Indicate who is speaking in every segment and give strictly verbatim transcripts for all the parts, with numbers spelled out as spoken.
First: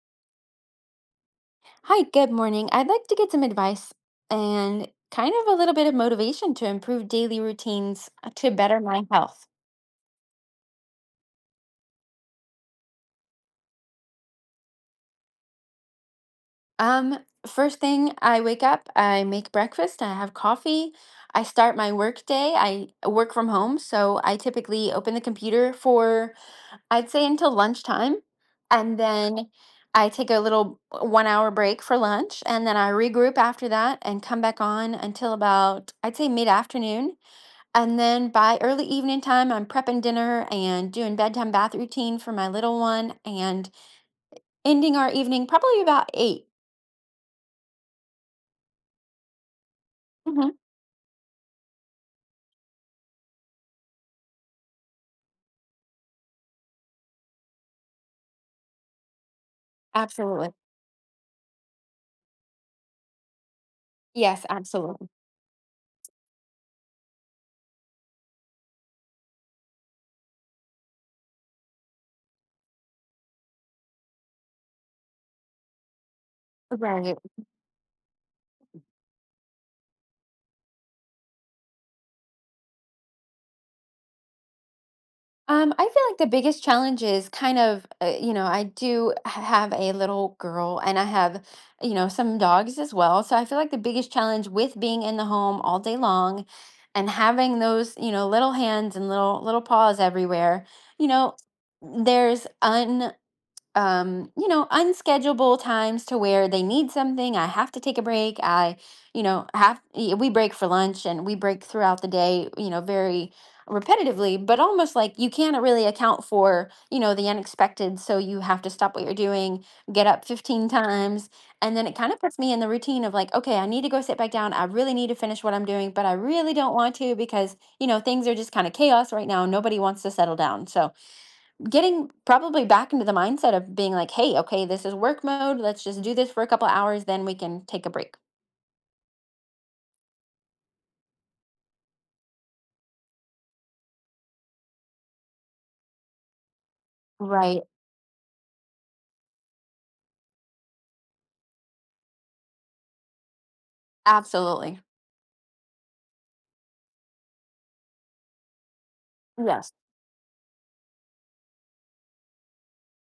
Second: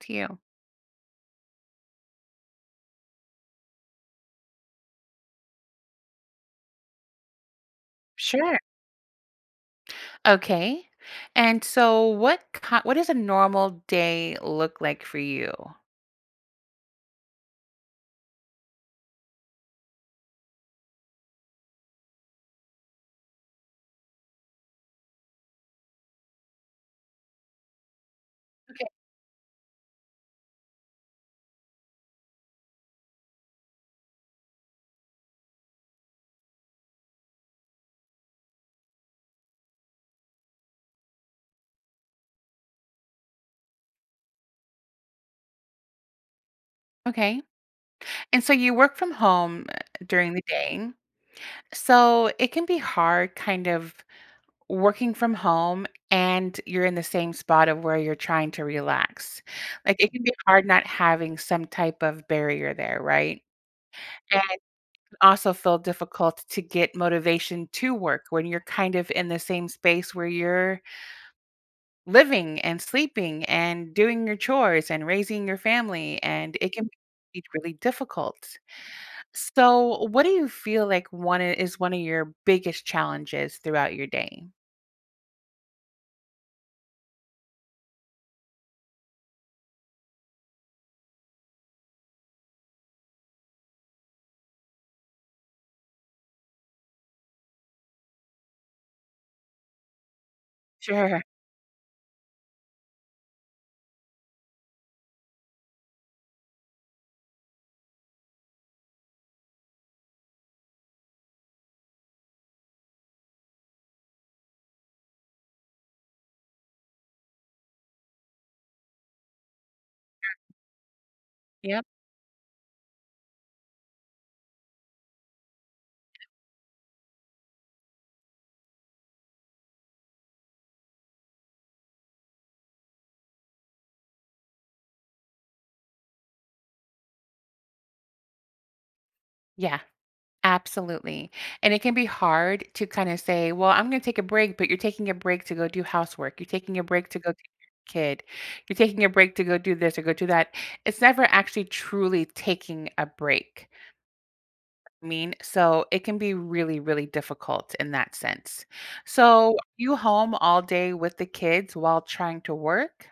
Speaker 1: To you.
Speaker 2: Hi, good morning. I'd like to get some advice and kind of a little bit of motivation to improve daily routines to
Speaker 1: Sure.
Speaker 2: better my health.
Speaker 1: Okay. And so what ki what does a normal day look like for you?
Speaker 2: Um, First thing, I wake up, I make breakfast, I have coffee, I start my work day. I work from home, so I typically open the computer for I'd say until lunchtime, and then I take a little uh, one hour break for lunch, and then I regroup after that and come back on until about I'd say mid afternoon. And then by early evening time, I'm prepping dinner and doing bedtime bath routine for my little one and ending our evening probably about eight.
Speaker 1: Okay. And so you work from home uh, during the
Speaker 2: Mhm.
Speaker 1: day. So it can be hard kind of working from home and you're in the same spot of where you're trying to relax. Like it can be
Speaker 2: Absolutely.
Speaker 1: hard not having some type of barrier there, right? And
Speaker 2: Yes, absolutely.
Speaker 1: also feel difficult to get motivation to work when you're kind of in the same space where you're living and sleeping and doing your chores and raising your family and it can
Speaker 2: Right.
Speaker 1: be really difficult. So, what do you feel like one i- is one of your biggest challenges throughout your day?
Speaker 2: Um, I feel like the biggest challenge is kind of, uh, you know, I do h- have a little girl and I have, you know, some dogs as well. So I feel like the biggest challenge with being in the home all day long and having those, you know, little hands and little little paws everywhere, you
Speaker 1: Sure.
Speaker 2: know, there's um, you know, unschedulable times to where they need something. I have to take a break. I, you know, have y- we break for lunch and we break throughout the day, you know, very repetitively, but almost like you can't really account for, you know, the unexpected. So you have to stop what you're doing, get up fifteen times. And
Speaker 1: Yep.
Speaker 2: then it kind of puts me in the routine of like, okay, I need to go sit back down. I really need to finish what I'm doing, but I really don't want to because, you know, things are just kind of chaos right now. Nobody wants to settle down. So, getting probably back into the mindset of being like, hey, okay, this is work mode. Let's just do this for a couple hours, then we can take a break.
Speaker 1: Yeah, absolutely. And it can be hard to kind of say, well, I'm going to take a break, but you're taking a break to go do housework. You're taking a break to go take
Speaker 2: Right.
Speaker 1: care of your kid. You're taking a break to go do this or go do that. It's never actually truly taking a break.
Speaker 2: Absolutely.
Speaker 1: Mean, so it can be really, really difficult in that sense. So,
Speaker 2: Yes.
Speaker 1: you home all day with the kids while trying to work?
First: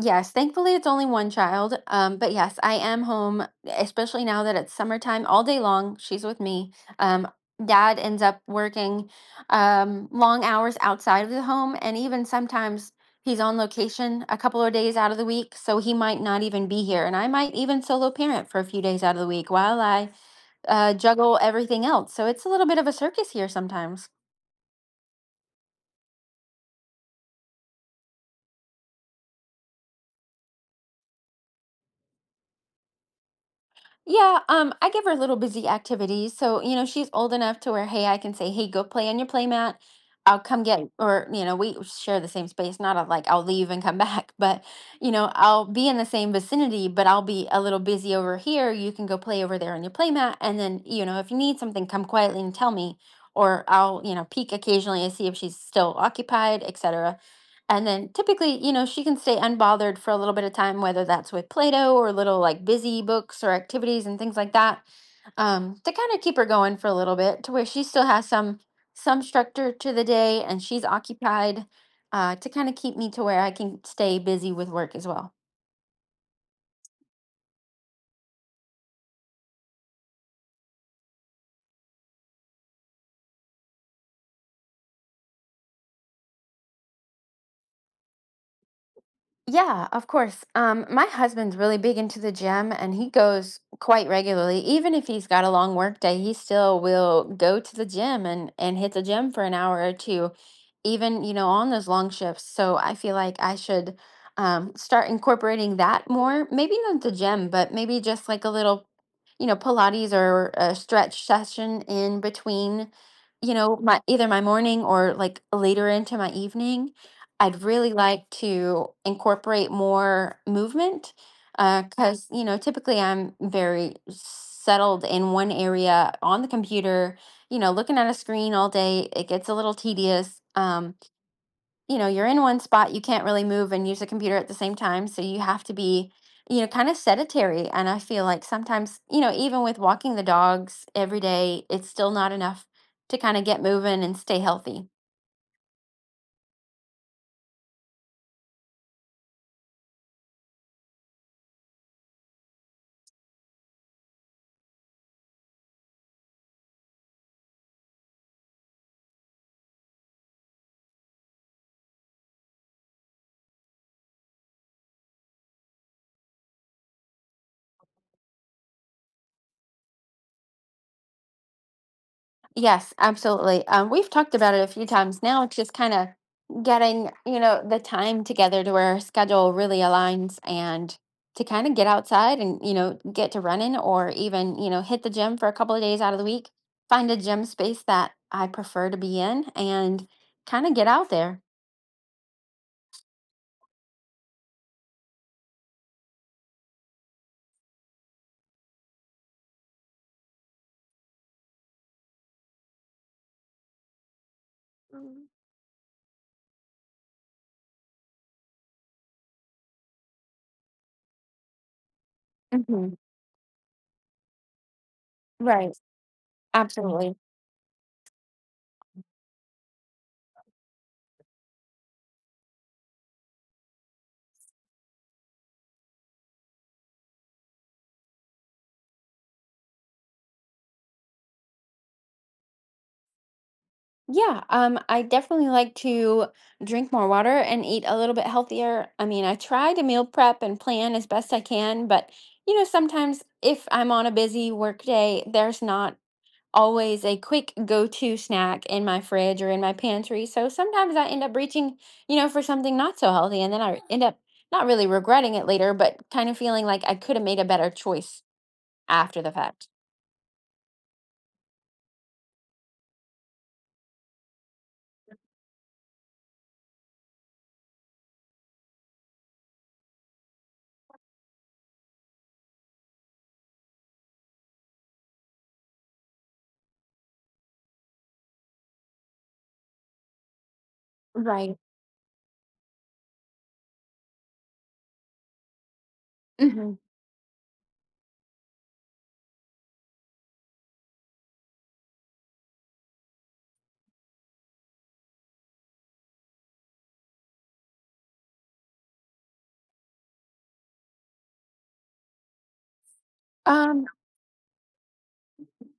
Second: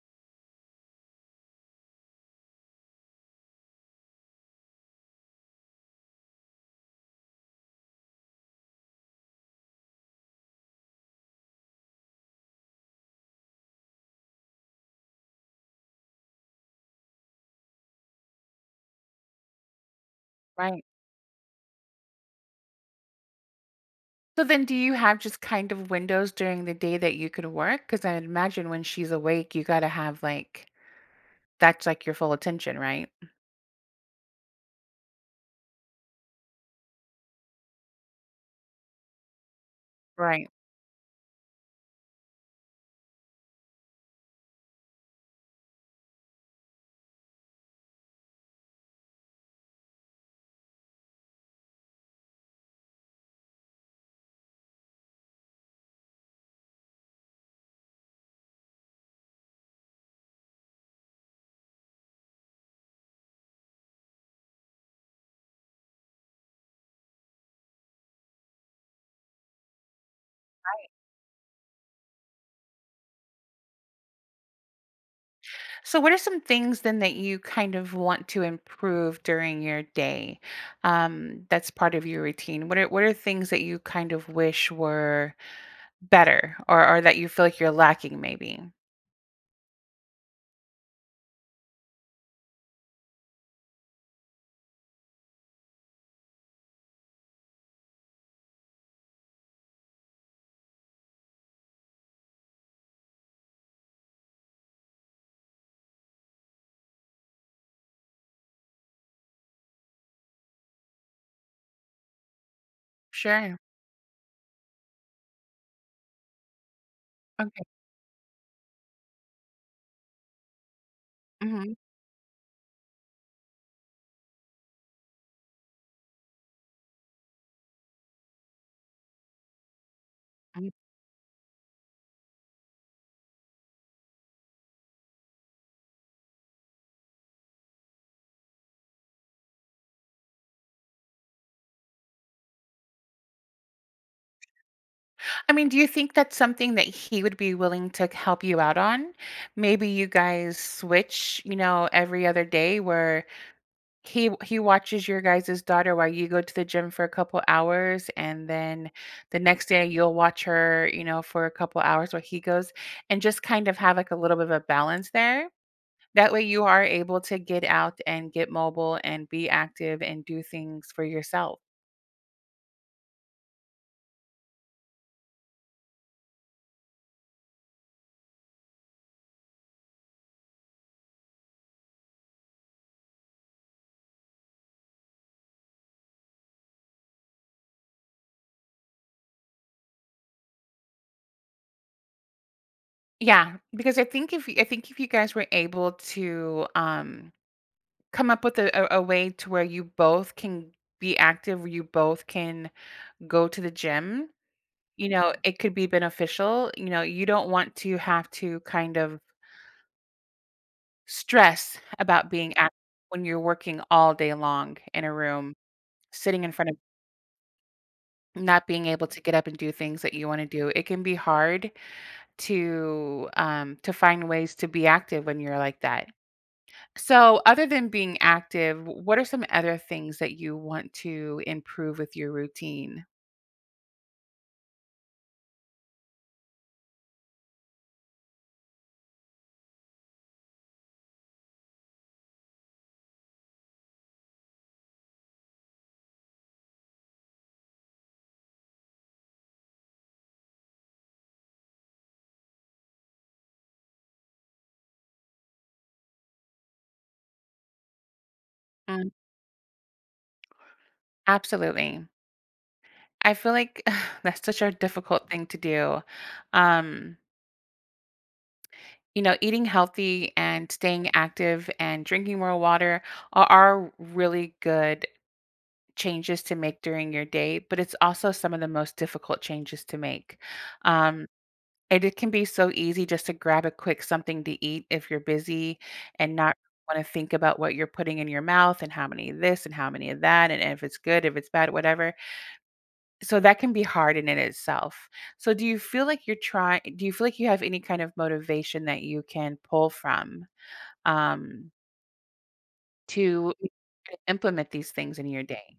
Speaker 2: Yes, thankfully it's only one child. Um, but yes, I am home, especially now that it's summertime, all day long. She's with me. Um, dad ends up working um, long hours outside of the home, and even sometimes he's on location a couple of days out of the week, so he might not even be here. And I might even solo parent for a few days out of the week while I
Speaker 1: Right.
Speaker 2: uh, juggle everything else. So it's a little bit of a circus here sometimes.
Speaker 1: So then do you have just kind of windows during the day that you could work? Because 'Cause imagine when she's awake, you gotta have like that's like your full attention, right?
Speaker 2: Yeah, um, I give her little busy activities. So, you know, she's old enough to where, hey, I can say, hey, go play on your play mat. I'll
Speaker 1: Right.
Speaker 2: come get, or, you know, we share the same space, not a, like I'll leave and come back, but, you know, I'll be in the same vicinity, but I'll be a little busy over here. You can go play over there on your play mat. And then, you know, if you need something, come quietly and tell me, or I'll, you know, peek occasionally to see if she's still occupied, et cetera. And then typically, you know, she can stay unbothered for a little bit of time, whether that's with Play Doh or little like busy books or activities and things like that, um, to kind of keep her going for a little bit to where she still has some some structure to the day and she's occupied uh, to kind of keep me to where I can stay busy with work as well.
Speaker 1: So what are some things then that you kind of want to improve during your day? Um, that's part of your routine. What are what are things that you kind of wish were better, or or that you feel like you're lacking maybe.
Speaker 2: Yeah, of course. Um, my husband's really big into the gym and he goes quite regularly. Even if he's got a long work day, he still will go to the gym and and hit the gym for an hour or two, even, you know, on those long shifts. So I feel like I should um start incorporating that more. Maybe not the gym, but maybe just like a little, you know, Pilates or a stretch session in between, you
Speaker 1: Sure,
Speaker 2: know, my either my morning or like later into my evening. I'd
Speaker 1: okay,
Speaker 2: really like to incorporate more movement
Speaker 1: mhm,
Speaker 2: because, you know, typically I'm very settled in one area on the computer, you know, looking at a screen all day. It gets a little tedious.
Speaker 1: mhm.
Speaker 2: Um, you know, you're in one spot, you can't really move and use the computer at the same time. So you have to be, you know, kind of sedentary. And I feel like sometimes, you know, even with walking the dogs every day, it's still not enough to kind of get moving and stay healthy.
Speaker 1: I mean, do you think that's something that he would be willing to help you out on? Maybe you guys switch, you know, every other day where he he watches your guys' daughter while you go to the gym for a couple hours, and then the next day you'll watch her, you know, for a couple hours while he goes, and just kind of have, like, a little bit of a balance there? That way you are able to get out and get mobile and be active and do things for yourself.
Speaker 2: Yes, absolutely. Um, we've talked about it a few times now. It's just kind of getting, you know, the time together to where our schedule really aligns and to kind of get outside and, you know, get to running or even, you know, hit the gym for a couple of days out of the week, find a gym space that I prefer to be in and kind of get out there.
Speaker 1: Yeah, because I think if y I think if you guys were able to, um, come up with a a a way to where you both can be active, where you both can go to the gym, you
Speaker 2: Mhm.
Speaker 1: know, it could be beneficial. You know, you don't want to have to kind of stress about being active
Speaker 2: Hmm.
Speaker 1: when you're working all day long in a room,
Speaker 2: Right.
Speaker 1: sitting in front of,
Speaker 2: Absolutely.
Speaker 1: not being able to get up and do things that you wanna do. It can be hard to um to find ways to be active when you're like that. So, other than being active, what are some other things that you want to improve with your routine?
Speaker 2: Yeah, um, I definitely like to drink more water and eat a little bit healthier. I mean, I try to meal prep and plan as best I can, but you know, sometimes if I'm on a busy work day, there's not always a quick go-to snack in my fridge or in my pantry. So sometimes I end up reaching, you know, for something not so healthy, and then I end up not really regretting it later, but kind of feeling like I could have made a better choice
Speaker 1: Mm,
Speaker 2: after the fact.
Speaker 1: absolutely. I feel like that's such a difficult thing to do. Um, you know, eating healthy and staying active and drinking more water are, are really good changes to make during your day, but it's also some of the most difficult changes to make. Um,
Speaker 2: Right.
Speaker 1: and it can be so easy just to grab a quick something to eat if you're busy and not
Speaker 2: Hmm.
Speaker 1: want to think about what you're putting in your mouth and how many of this and how many of that and if it's good, if it's bad, whatever. So that can be hard in and itself. So do you feel like you're trying do you feel like you have any kind of motivation that you can pull from, um, to
Speaker 2: Um,
Speaker 1: implement these things in your day?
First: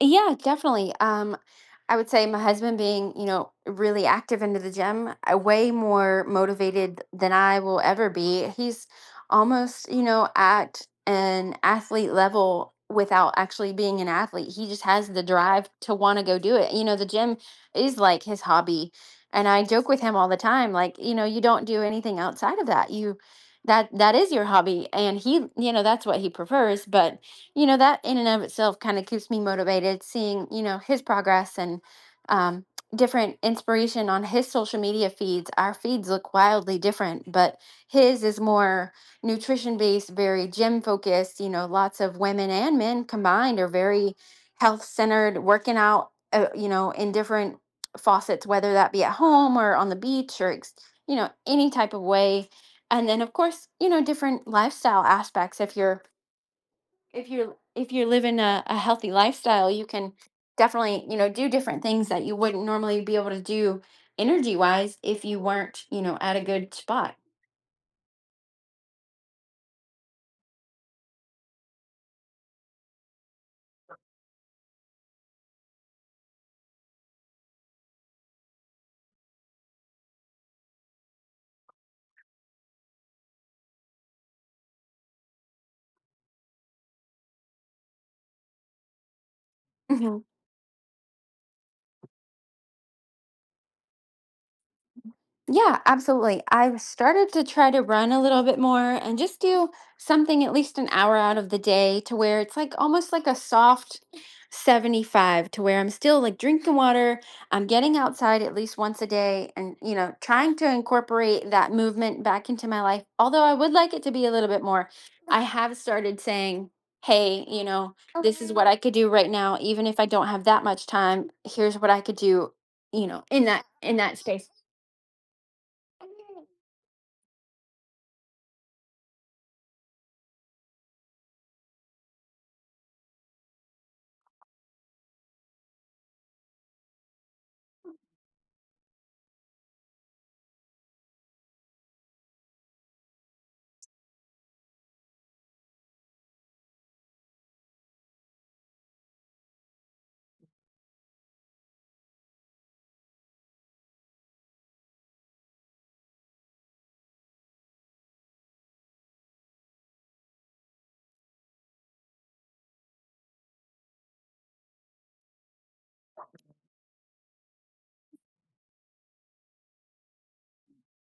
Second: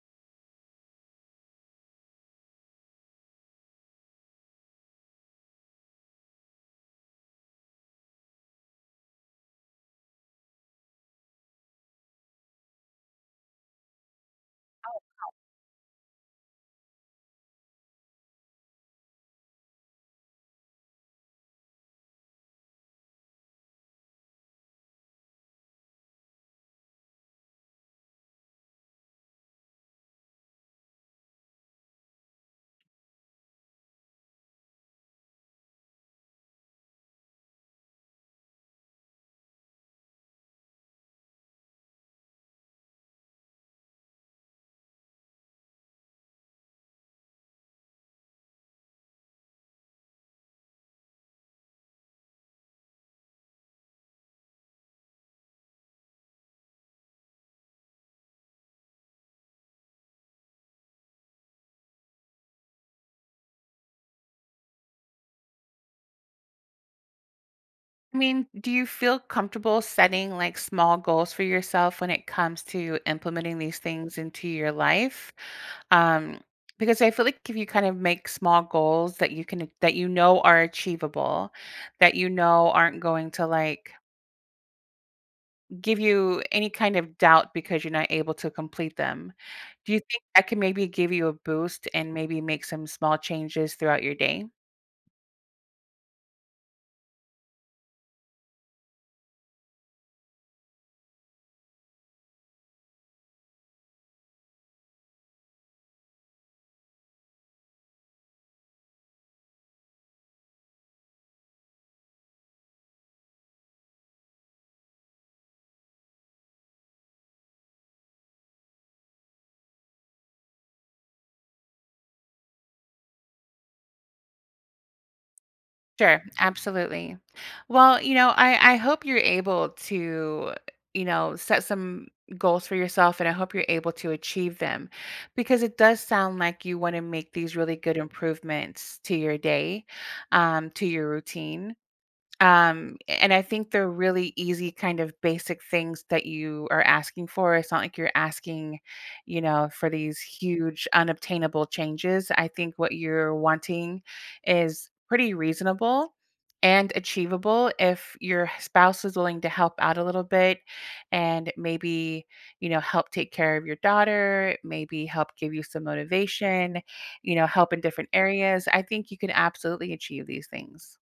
Speaker 2: yeah, definitely. Um, I would say my husband being, you know, really active into the gym, uh, way more motivated than I will ever be. He's almost, you know, at an athlete level without actually being an athlete. He just has the drive to want to go do it. You know, the gym is like his hobby. And I joke with him all the time, like, you know, you don't do anything outside of that. You that that is your hobby. And he, you know, that's what he prefers, but you know that in and of itself kind of keeps me motivated, seeing you know his progress and um, different inspiration on his social media feeds. Our feeds look wildly different, but his is more nutrition based, very gym focused. You know, lots of women and men combined are very health centered, working out uh, you know, in different faucets, whether that be at home or on the beach or ex- you know, any type of way. And then of course, you know, different lifestyle aspects. if you're if you're if you're living a, a healthy lifestyle, you can definitely, you know, do different things that you wouldn't normally be able to do, energy wise, if you weren't, you know, at a good spot.
Speaker 1: I mean, do you feel comfortable setting, like, small goals for yourself when it comes to implementing these things into your life? Um, because I feel like if you kind of make small goals that you can, that you know are achievable, that you know aren't going to, like, give you any kind of doubt because you're not able to complete them. Do you think that can maybe give you a boost and maybe make some small changes throughout your day?
Speaker 2: Yeah, absolutely. I've started to try to run a little bit more and just do something at least an hour out of the day to where it's like almost like a soft seventy-five, to where I'm still like drinking water, I'm getting outside at least once a day and, you know, trying to incorporate that movement back into my life. Although I would like it to be a little bit more. I have started saying, "Hey, you know, this is what I could do right now, even if I don't have that much time. Here's what I could do, you know, in that in that space."
Speaker 1: Sure, absolutely. Well, you know, I I hope you're able to, you know, set some goals for yourself, and I hope you're able to achieve them, because it does sound like you want to make these really good improvements to your day, um, to your routine. Um, and I think they're really easy kind of basic things that you are asking for. It's not like you're asking, you know, for these huge unobtainable changes. I think what you're wanting is pretty reasonable and achievable if your spouse is willing to help out a little bit and maybe, you know, help take care of your daughter, maybe help give you some motivation, you know, help in different areas. I think you can absolutely achieve these things.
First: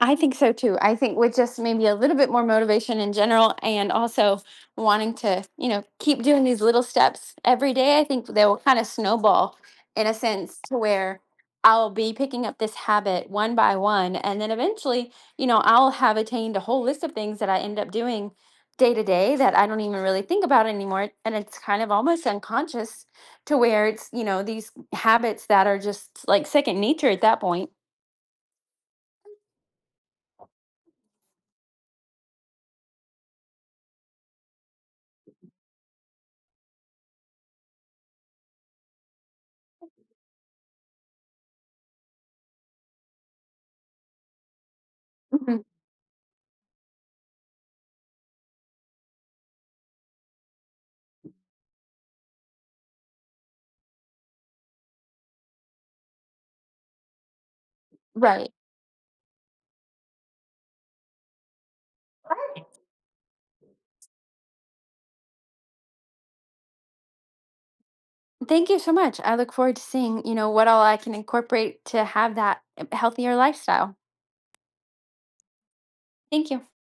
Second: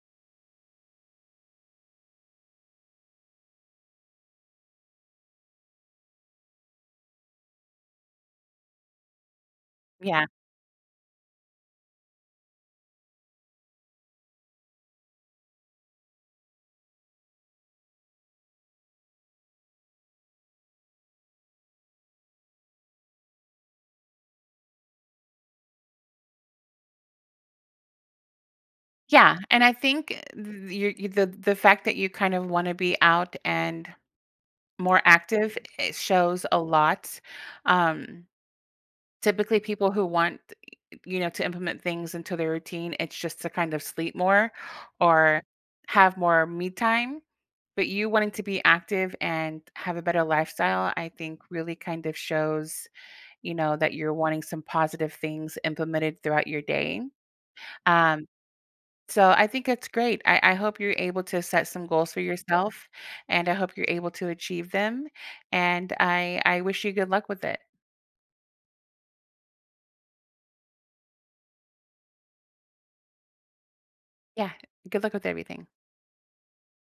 Speaker 2: I think so too. I think with just maybe a little bit more motivation in general and also wanting to, you know, keep doing these little steps every day, I think they will kind of snowball in a
Speaker 1: Yeah.
Speaker 2: sense to where I'll be picking up this habit one by one. And then eventually, you know, I'll have attained a whole list of things that I end up doing day to day that I don't even really think about anymore. And it's kind of almost unconscious to where it's, you know, these habits that are just like second nature at that point.
Speaker 1: Yeah, and I think you you the the fact that you kind of wanna be out and more active, it shows a lot. Um, typically, people who want, you know, to implement things into their routine, it's just to kind of sleep more or
Speaker 2: Mhm.
Speaker 1: have more me time, but you wanting to be active and have a better lifestyle, I think really kind of shows, you know, that you're wanting some positive things implemented throughout your day. Um,
Speaker 2: Right.
Speaker 1: so I think that's great. I, I hope you're able to set some goals for, yeah, yourself, and I hope you're able to achieve them. And I, I wish you good luck with it.
Speaker 2: Thank you so much. I look forward to seeing, you know, what all I can incorporate to have that eh, healthier lifestyle.
Speaker 1: Yeah. Good luck with everything.
Speaker 2: Thank you.